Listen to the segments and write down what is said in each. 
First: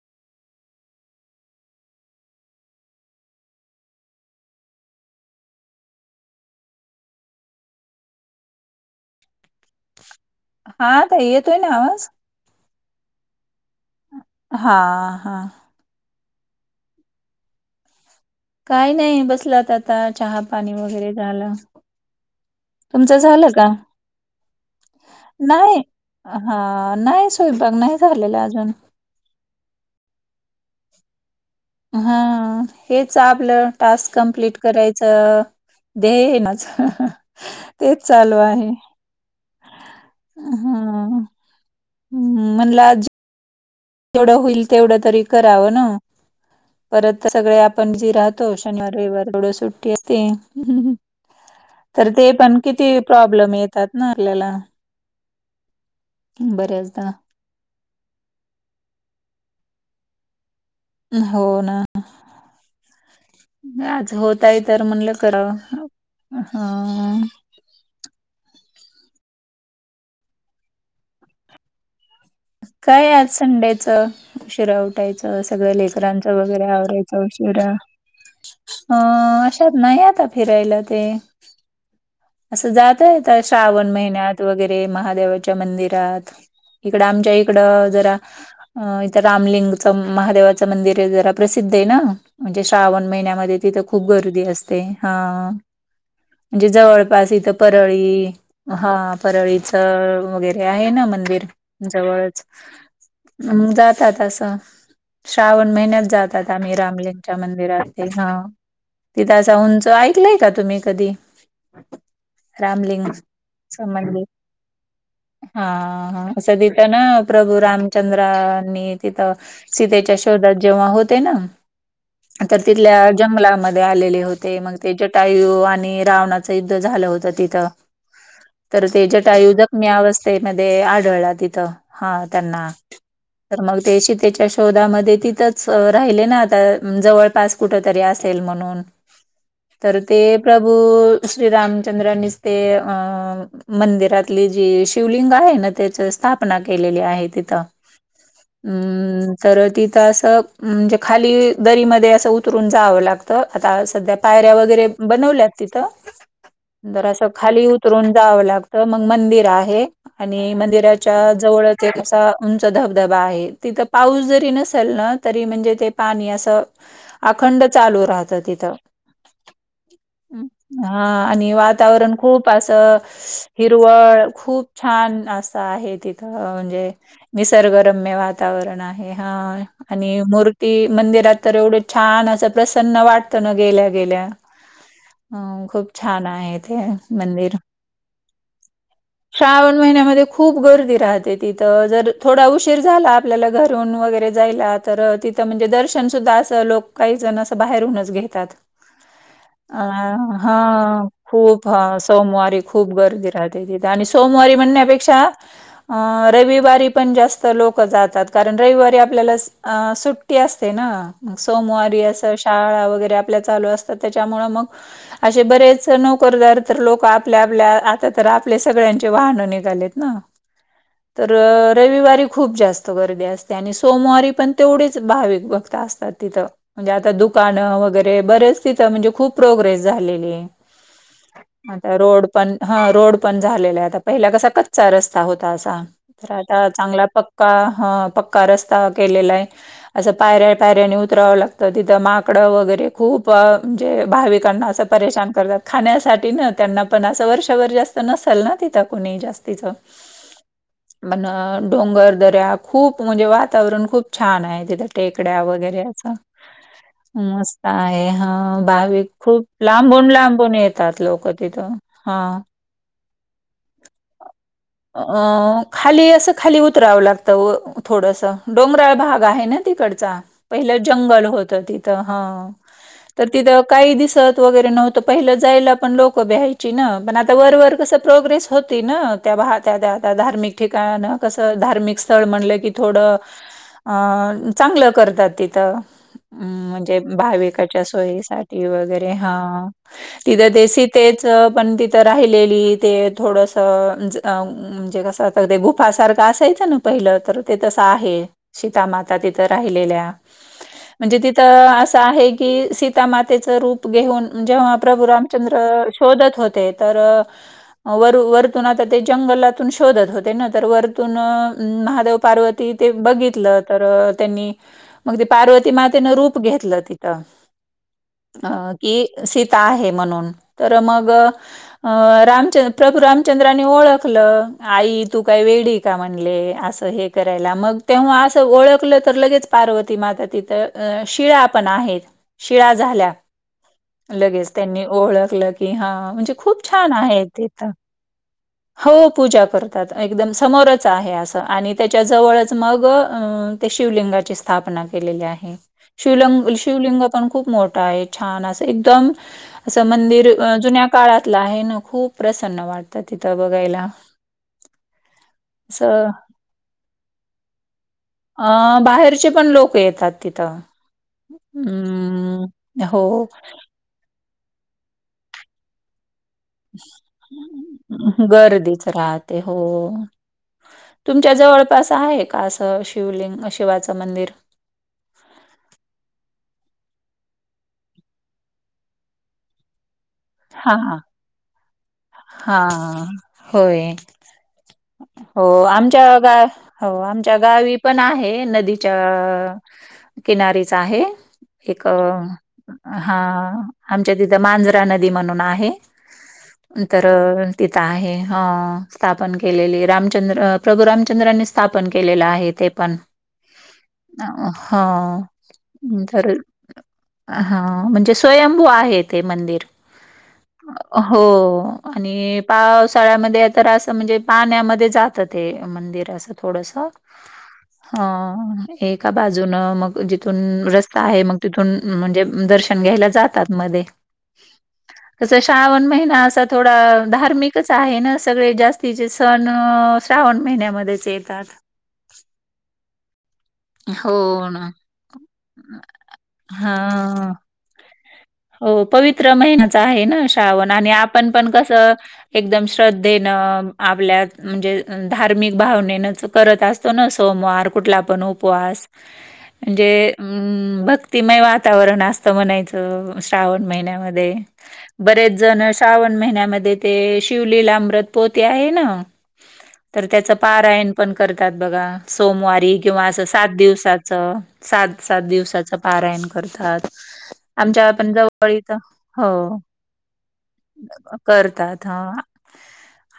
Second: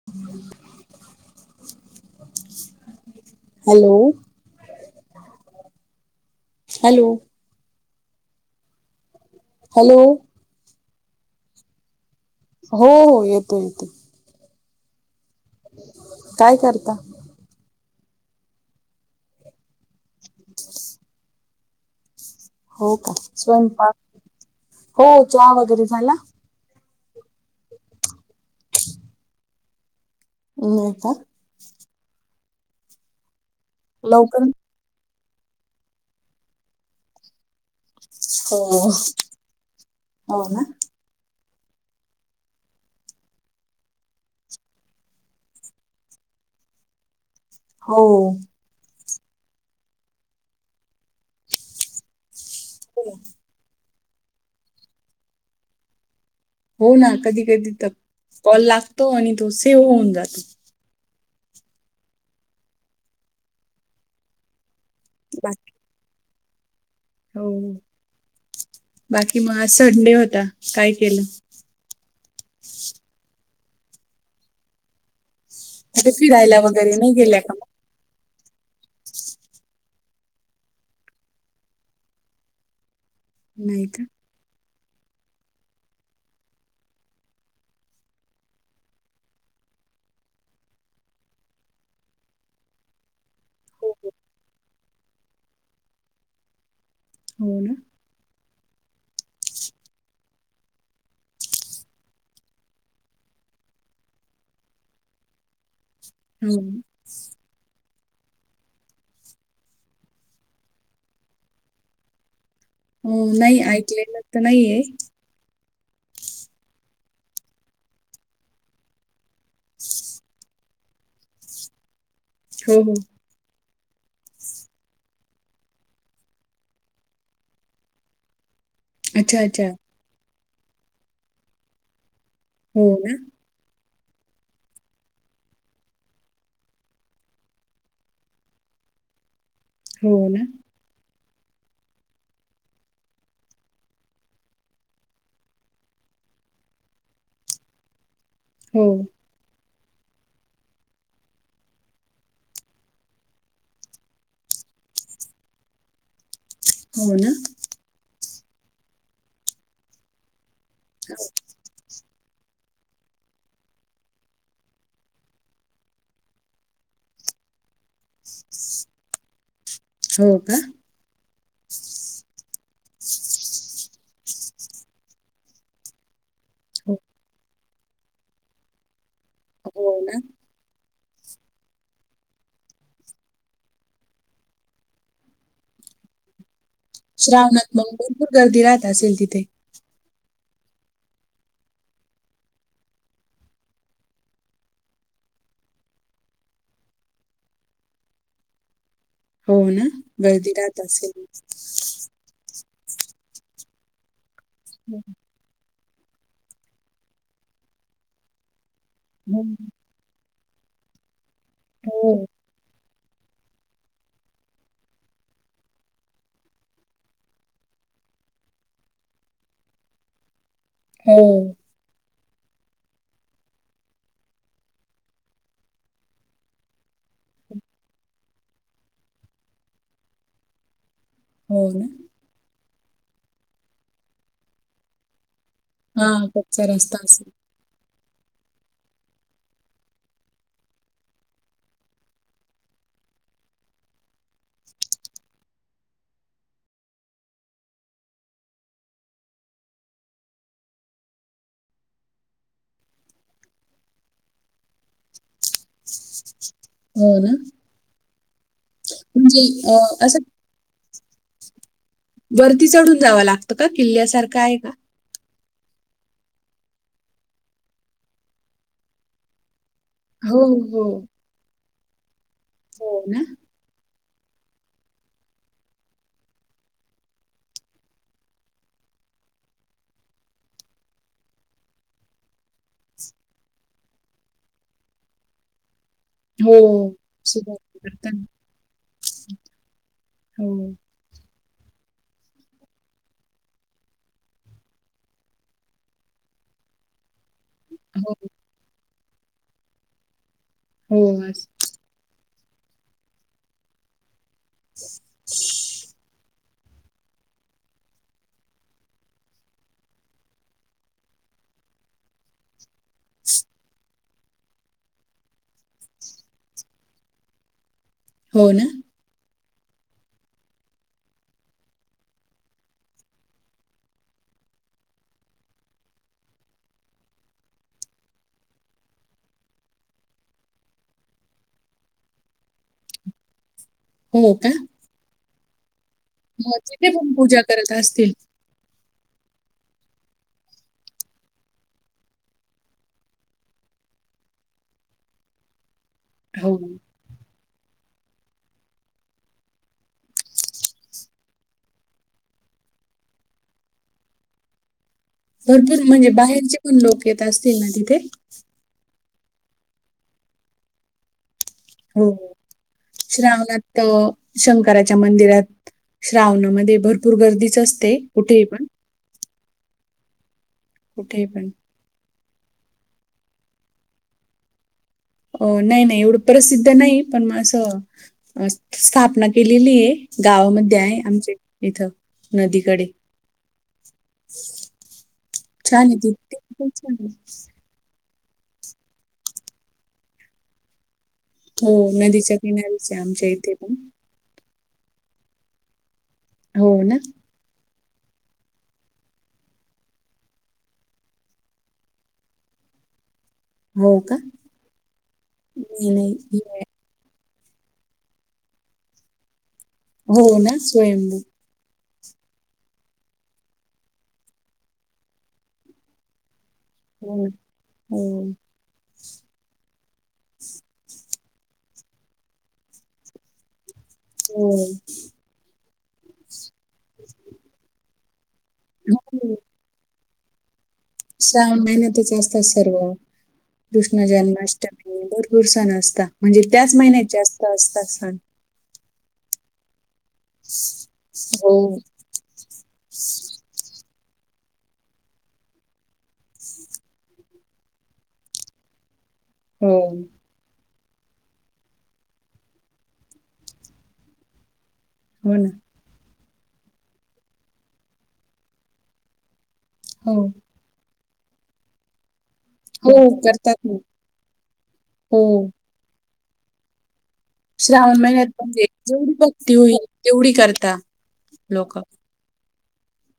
[unintelligible] Hello. Hello. Hello. हा ताई, येतोय ना आवाज? हो हो येतोय येतोय. हा हा. काय करता? काही नाही बसलोत आता, चहा पाणी वगैरे झालं. हो का? तुमचं झालं का? स्वयंपाक? हो चहा वगैरे झाला? हा, नाही स्वयंपाक नाही झालेला अजून. [unintelligible] [inaudible] काय हा हेच आपलं टास्क लवकर कम्प्लीट. करायचं ध्येय आहे माझं. तेच चालू हो आहे, हो ना हम्मं. हम्म म्हणला आज जेवढं होईल तेवढं तरी करावं ना, परत सगळे आपण हो बिझी राहतोच. शनिवार रविवार तेवढ सुट्टी असते तर ते पण. किती प्रॉब्लेम येतात ना आपल्याला. हो ना, बऱ्याचदा कधी कधी तर कॉल लागतो आणि तो सेव्ह होऊन जातो. हो ना आज होत आहे तर म्हणलं. कराव बाकी हा. हो बाकी मग आज संडे होता काय केलं? काय आहे आज संडेचं? उशिरा उठायचं सगळं कुठे लेकरांचं फिरायला वगैरे नाही आवरायचं गेल्या का उशिरा अ अशात नाही आता फिरायला ते असं जातयेत मग नाही श्रावण का महिन्यात वगैरे महादेवाच्या मंदिरात इकडं आमच्या इकडं जरा अ इथं रामलिंगच महादेवाचं मंदिर आहे जरा प्रसिद्ध आहे ना म्हणजे श्रावण महिन्यामध्ये तिथं खूप गर्दी असते हा म्हणजे जवळ पास इथं हो ना परळी हा परळीच वगैरे आहे ना मंदिर जवळच जातात असं श्रावण महिन्यात जात आता हो आम्ही रामलिंगच्या मंदिराते हा तिथं अस उंच ऐकलय का तुम्ही कधी रामलिंग हो नाही च ऐकलेलं मंदीर तर नाहीये हा हा असं तिथं ना प्रभू रामचंद्रांनी तिथं सीतेच्या जेव्हा होते ना तर हो हो तिथल्या जंगलामध्ये आलेले होते मग ते जटायू आणि रावणा युद्ध झालं होत तिथ तर ते अच्छा जटायू अच्छा जखमी अवस्थेत ते मध्ये आढळला तिथं हा त्यांना हो ना तर मग ते शीतेच्या शोधामध्ये तिथंच राहिले ना आता जवळपास कुठ तरी असेल म्हणून ह.. तर ते प्रभू श्री रामचंद्रानीच ते अ मंदिरातली जी शिवलिंग आहे ना त्याची स्थापना केलेली आहे तिथं ह. हम.. तर तिथं असं म्हणजे खाली दरीमध्ये असं उतरून जावं लागतं आता सध्या पायऱ्या वगैरे बनवल्यात तिथं जर हो असं ना खाली उतरून जावं लागत मग मंदिर आहे आणि मंदिरा च्या जवळच ते उंच धबधबा आहे तिथं पाऊस जरी नसेल ना तरी म्हणजे ते पाणी असं अखंड चालू राहत तिथं हो का हा आणि वातावरण खूप असं हिरवळ खूप छान अस आहे तिथ अ म्हणजे हो निसर्गरम्य वातावरण आहे ह हो आणि ना मूर्ती मंदिरात तर एवढं छान असं प्रसन्न वाटतं ना गेल्या गेल्या अ खूप छान आहे ते मंदिर श्रावणात मग भरपूर गर्दी राहत असेल तिथे दोन महिन्यामध्ये खूप गर्दी राहते तिथं जर थोडा उशीर झाला आपल्याला घरून वगैरे जायला तर तिथं म्हणजे दर्शन सुद्धा असं लोक काही जण असं बाहेरूनच घेतात हो ना बर.. हा खूप हा सोमवारी खूप गर्दी राहते तिथे आणि सोमवारी म्हणण्यापेक्षा अ रविवारी पण जास्त लोक जातात कारण रविवारी आपल्याला अ हो सुट्टी सुट्टी असते ना सोमवारी हो असं शाळा वगैरे आपल्या चालू असतात त्याच्यामुळ मग असे बरेच नोकरदार तर लोक आपल्या आपल्या आता तर आपले सगळ्यांचे वाहनं निघालेत ना हो तर रविवारी खूप जास्त गर्दी असते, आणि सोमवारी पण तेवढीच भाविक भक्त असतात तिथं. म्हणजे आता दुकानं वगैरे बरेच तिथं म्हणजे खूप प्रोग्रेस. झालेली आहे. हो ना आता रोड पण ह रोड पण झालेला आहे पहिला कसा- चा रस्ता होता असा, हा तर कच्चा आता रस्ता चांगला असेल पक्का ह पक्का रस्ता केलेला आहे. असं पायऱ्या, पायऱ्यानी उतराव लागतं तिथं माकडं वगैरे खूप म्हणजे भाविकांना- असं परेशान करतात खाण्यासाठी ना त्यांना पण असं वर्षभर जास्त नसेल ना तिथं कुणी जास्तीचं- ह [inaudible] आता डोंगर दऱ्या खूप म्हणजे, वातावरण खूप छान आहे. टेकड्या वगैरेचा हो ना मस्त आहे ह भाविक म्हणजे खूप- अ, असं लांबुन येतात लोक तिथं. हां. वरती चढून जावं लागतं का किल्ल्यासारखं आहे का? अ खाली असं खाली उतरावं लागतं थोडसं, डोंगराळ भाग आहे ना तिकडं - चालेल. हो पहिले हो जंगल होत तिथ ह हो ना तर तिथ काही दिस- वगैरे नव्हत पहिलं जायला पण लोकं भ्यायची ना, पण आता वरवरर कसं प्रोग्रेस होतय ना. त्या वाहत्या त्या ता धार्मिक ठिकाण कसं धार्मिक स्थळ म्हणलं की थोडं- अं चांगलं करतात तिथं. हो हम् म्हणजे सुरुवात भाविकाच्या करताना सोयीसाठी वगैरे हा हो तिथं देस- तेच पण तिथं राहिलेली ते थोडंसं - म्हणजे कसं हो ते गुफासारखं असायचं ना पहिलं तर- ते तस हो आहे सीतामाता तिथ राहिलेल्या. हो म्हणजे अस- तिथं असं आहे. कि सीता मातेचं रूप घेऊन जेव्हा प्रभू रामचंद्र शोधत होते. तर वर वरतून आता ते जंगलातून शोधत होते ना, तर वरतून महादेव पार्वती- ते ते बघितलं तर त्यांनी, मग ते पार्वती मातेनं रूप घेतलं तिथं हो ना अ- ही सीता आहे म्हणून तर मग- अ रामचंद प्रभू रामचंद्रांनी ओळखलं आई तू काय वेगळी- का म्हणले असं हे करायला मग तेव्हा असं ओळखलं तर लगेच पार्वती माता तिथं- शिळा पण आहेत शिळा झाल्या- हो लगेच त्यांनी ओळखलं की हा म्हनजे - ह तिथे पण पूजा करत असतील? हो पूजा करतात. एकदम समोरच आहे असं आणि त्याच्याजवळच मग- ते शिवलिंगाची स्थापना केलेली आहे. शिवलंग हो शिवलिंग पण खूप मोठा आहे. छान असं एकदम- असं मंदिर जुन्या काळातलं आहे ना, खूप प्रसन्न वाटतं तिथं बघायला. भरपूर म्हणजे असं बाहेरचे पण लोक येत असतील ना तिथे? अ बाहेरचे पण लोक येतात. हो अं, हो. श्रावणात शंकराच्या मंदिरात श्रावण- मध्ये भरपूर गर्दीच असते कुठेही पण. गर्दीच राहते हो कुठेही तुमच्या पण जवळ- अ सं आहे का, असं शिवलिंग शिवाचं मंदिर? अ नाही नाही एवढं प्रसिद्ध नाही, पण मग असं स्थापना केलेली आहे. गावामध्ये आहे आमच्या इथं. हा नदीकडे होय. हो छान आहे ती आमच्या गा ती पण हो छान आहे आमच्या गावी. पण आहे, नदीच्या.. किनारीच आहे. हो एक नदीच्या किनारीच आहे हा, आमच्या इथे पण आमच्या तिथं मांजरा नदी म्हणून आहे. हो ना नंतर तिथं आहे, हं. स्थापन केलेली, रामचंद्र प्रभू रामचंद्रांनी स्थापन केलेलं आहे. ते पण, हो का हा नाही नाही धर हे आहे. हा, म्हणजे स्वयंभू आहे ते मंदिर हो ना स्वयंभू हो. आणि पावसाळ्यामध्ये, तर असं म्हणजे पाण्यामध्ये जात ते. मंदिर असं थोडसं, हो ना हो हम्म. हे एका बाजूनं मग जिथून रस्ता आहे, मग तिथून म्हणजे दर्शन घ्यायला जातात मध्ये. हो कसं श्रावण महिना असा थोडा धार्मिकच आ हे ना सगळे जास्तीचे हो सण, श्रावण महिन्यामध्ये. श्रावण महिन्यातच असतात सर्व. कृष्ण हो ना. जन्माष्टमी, भरपूर सण असता, म्हणजे त्याच हा महिन्याचे जास्त असता सण. हो, पवित्र महिनाच आहे ना, श्रावण आणि आपण पण हो कसं एकदम श्रद्धेनं, आपल्यात म्हणजे धार्मिक भावनेनंच करत असतो ना, सोमवार कुठला पण उपवास. हो म्हणजे अम्म् भक्तिमय वातावरण असतं म्हणायचं. श्रावण महिन्यामध्ये बरेच हो ना जण श्रावण महिन्यामध्ये ते शिवलीलामृत पोथी आहे ना तर हो त्याचं, पारायण पण करतात बघा सोमवारी. एक किंवा हो असं सात करतात ना दिवसाचं, सात-सात हो दिवसाचं पारायण करतात. आमच्या श्रावण पण महिन्यात जवळ म्हणजे इथं जेवढी भक्ती हो होईल तेवढी करता लोक करतात, हा.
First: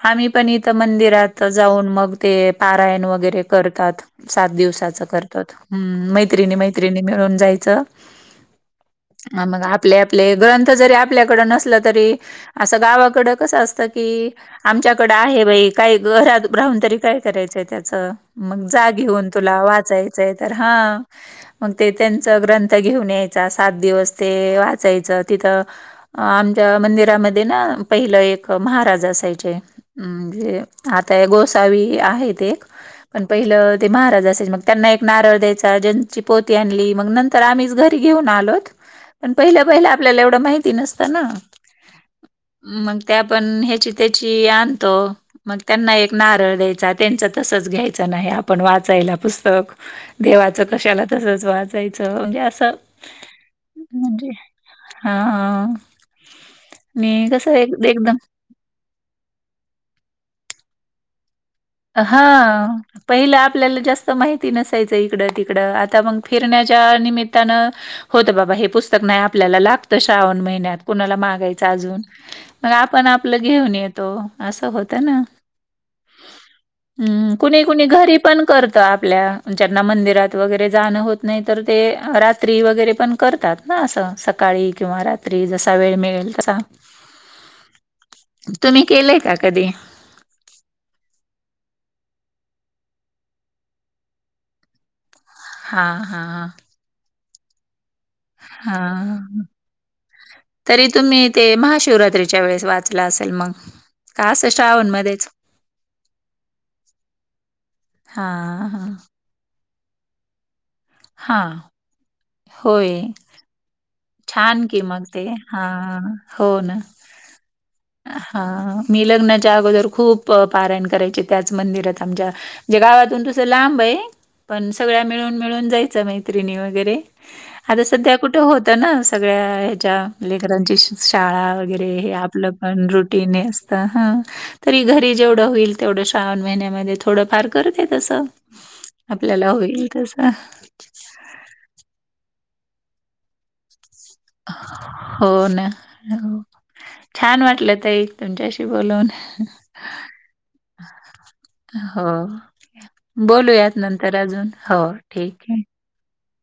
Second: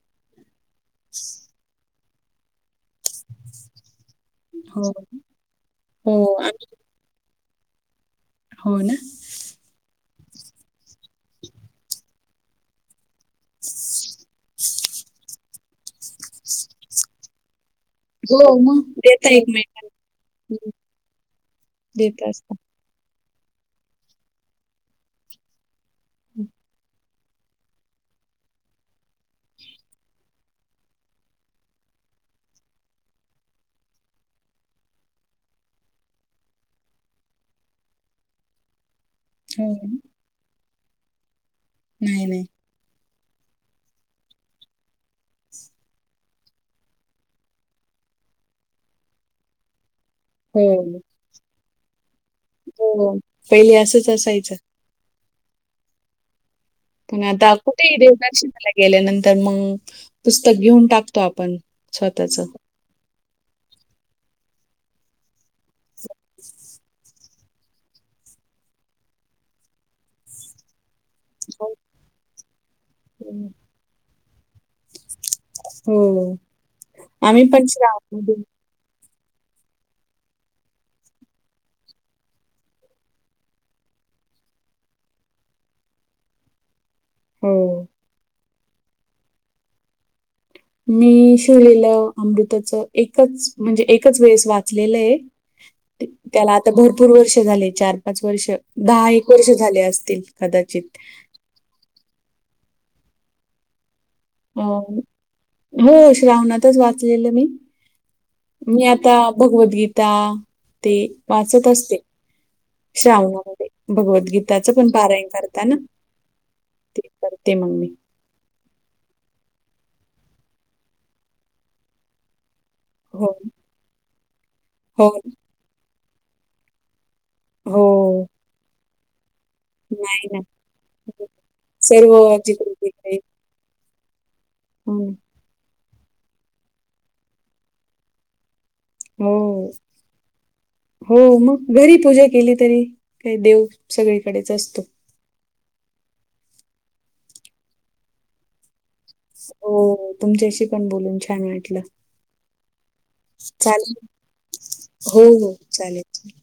आम्ही पण इथं मंदिरात जाऊन मग ते पारायण वगैरे करतात. सात हो दिवसाचं करतोत, हम्म. हो मैत्रिणी आम्ही- मैत्रिणी मिळून जायचं. हो ना? हा, मग आपले आपले ग्रंथ जरी आपल्याकडे नसलं तरी असं गावाकडं कसं असतं की, आमच्याकडं आहे बाई काही घरात राहून तरी काय करायचं त्यात. हो मग जा घेऊन देता तुला एकमेकांना वाचायचंय तर, हा. मग ते देत त्यांच असतात ग्रंथ थ घेऊन यायचा, सात दिवस ते वाचायचं तिथं आमच्या मंदिर रा मध्ये ना पहिलं एक महाराज असायचे अं म म्हणजे आता हे गोसावी आहेत एक पण पहिलं ते महाराज असायचे मग त्यांना एक नारळ द्यायचा, ज्यांची पोथी आणली मग नं तर आम्हीच घरी घेऊन आलोत. पण पहिल्या हो पहिल्या आपल्याला एवढं माहिती नसतं ना. नाही नाही. मग ते आपण ह्याची त्याची आणतो. मग त्यांना एक नारळ द्यायचा, त्यांच तसंच घ्यायचं नाही आपण वाचायला पुस्तक. देवाचं हो कशाला तसंच वाचायचं म्हणजे असं हो पहिले असंच म्हणजे असायचं हा. पण आणि आता कसं एक कुठेही एकदम देवदर्शनाला गेल्यानंतर मंग, पुस्तक घेऊन टाकतो आपण. स्वतःच. हा. पहिलं आपल्याला जास्त माहिती नसायचं इकडं-तिकडं, आता मग फिरण्याच्या निमित्तानं. होतं बाबा, हे पुस्तक नाही आपल्याला लागत. श्रावण महिन्यात कुणाला माग. बघायचं अजून, मग आपण आपलं घेऊन येतो. असं होतं ना? हो. हम्म, आम्ही कुणी पण कुणी घरी श्रावणामध्ये पण कर तर आपल्या ज्यांना मंदिरात वगैरे जाणं होत नाही, तर ते रात्री वगैरे पण करतात. ना, असं सकाळी किंवा रात्री, जसा वेळ मिळेल तसं. हो. तुम्ही केलंय का कधी? मी शिवलेलं अमृताचं एकच, म्हणजे एकच वेळेस वाचलेलं आहे. हा ते हा हा. त्याला आता भरपूर वर्षं झाले, चार-पाच वर्षं, दहा एक हां. वर्षं झाले असतील तरी कदाचित. तुम्ही ते महाशिवरात्रीच्या वेळेस वाचलं असेल मग. का असं श्रावणमध्येच? अहो, श्रावणातच वाचलेलं मी. हां, मी हां. आता भगवद्गीता त्या ते हां, वाचत असते होय. श्रावणामध्ये. छान भगवद्गीतेचं की पण मग ते. पारायण करताना हां, ते करते मग मी. हा, मी लग्नाच्या अगोदर खूप पारायण करायचे, त्याच मंदिरात आमच्या. म्हणजे गावातून हो, तसं लांब आहे, पण सगळ्या हो, मिळून जायचं, मैत्रिणी वगैरे. आता सध्या हो. कुठे होतं ना, सगळ्या नाही ना. लेकरांची शाळा वगैरे, हे सर्व आपलं पण तिकडे-तिकडे. रुटीन असतं. तरी हो घरी ना. जेवढं होईल तेवढं श्रावण महिन्यामध्ये थोडंफार करते तसं. हो, आपल्याला होईल तस. हो, मग घरी पूजा केली तरी काही देव सगळीकडेच असतो. हो ना, छान वाटलं ताई, तुमच्याशी. बोलून हो, तुमच्याशी पण बोलून छान वाटलं. हो. बोलूयात चालेल. नंतर अजून, हो. ठीक आहे. [inaudible]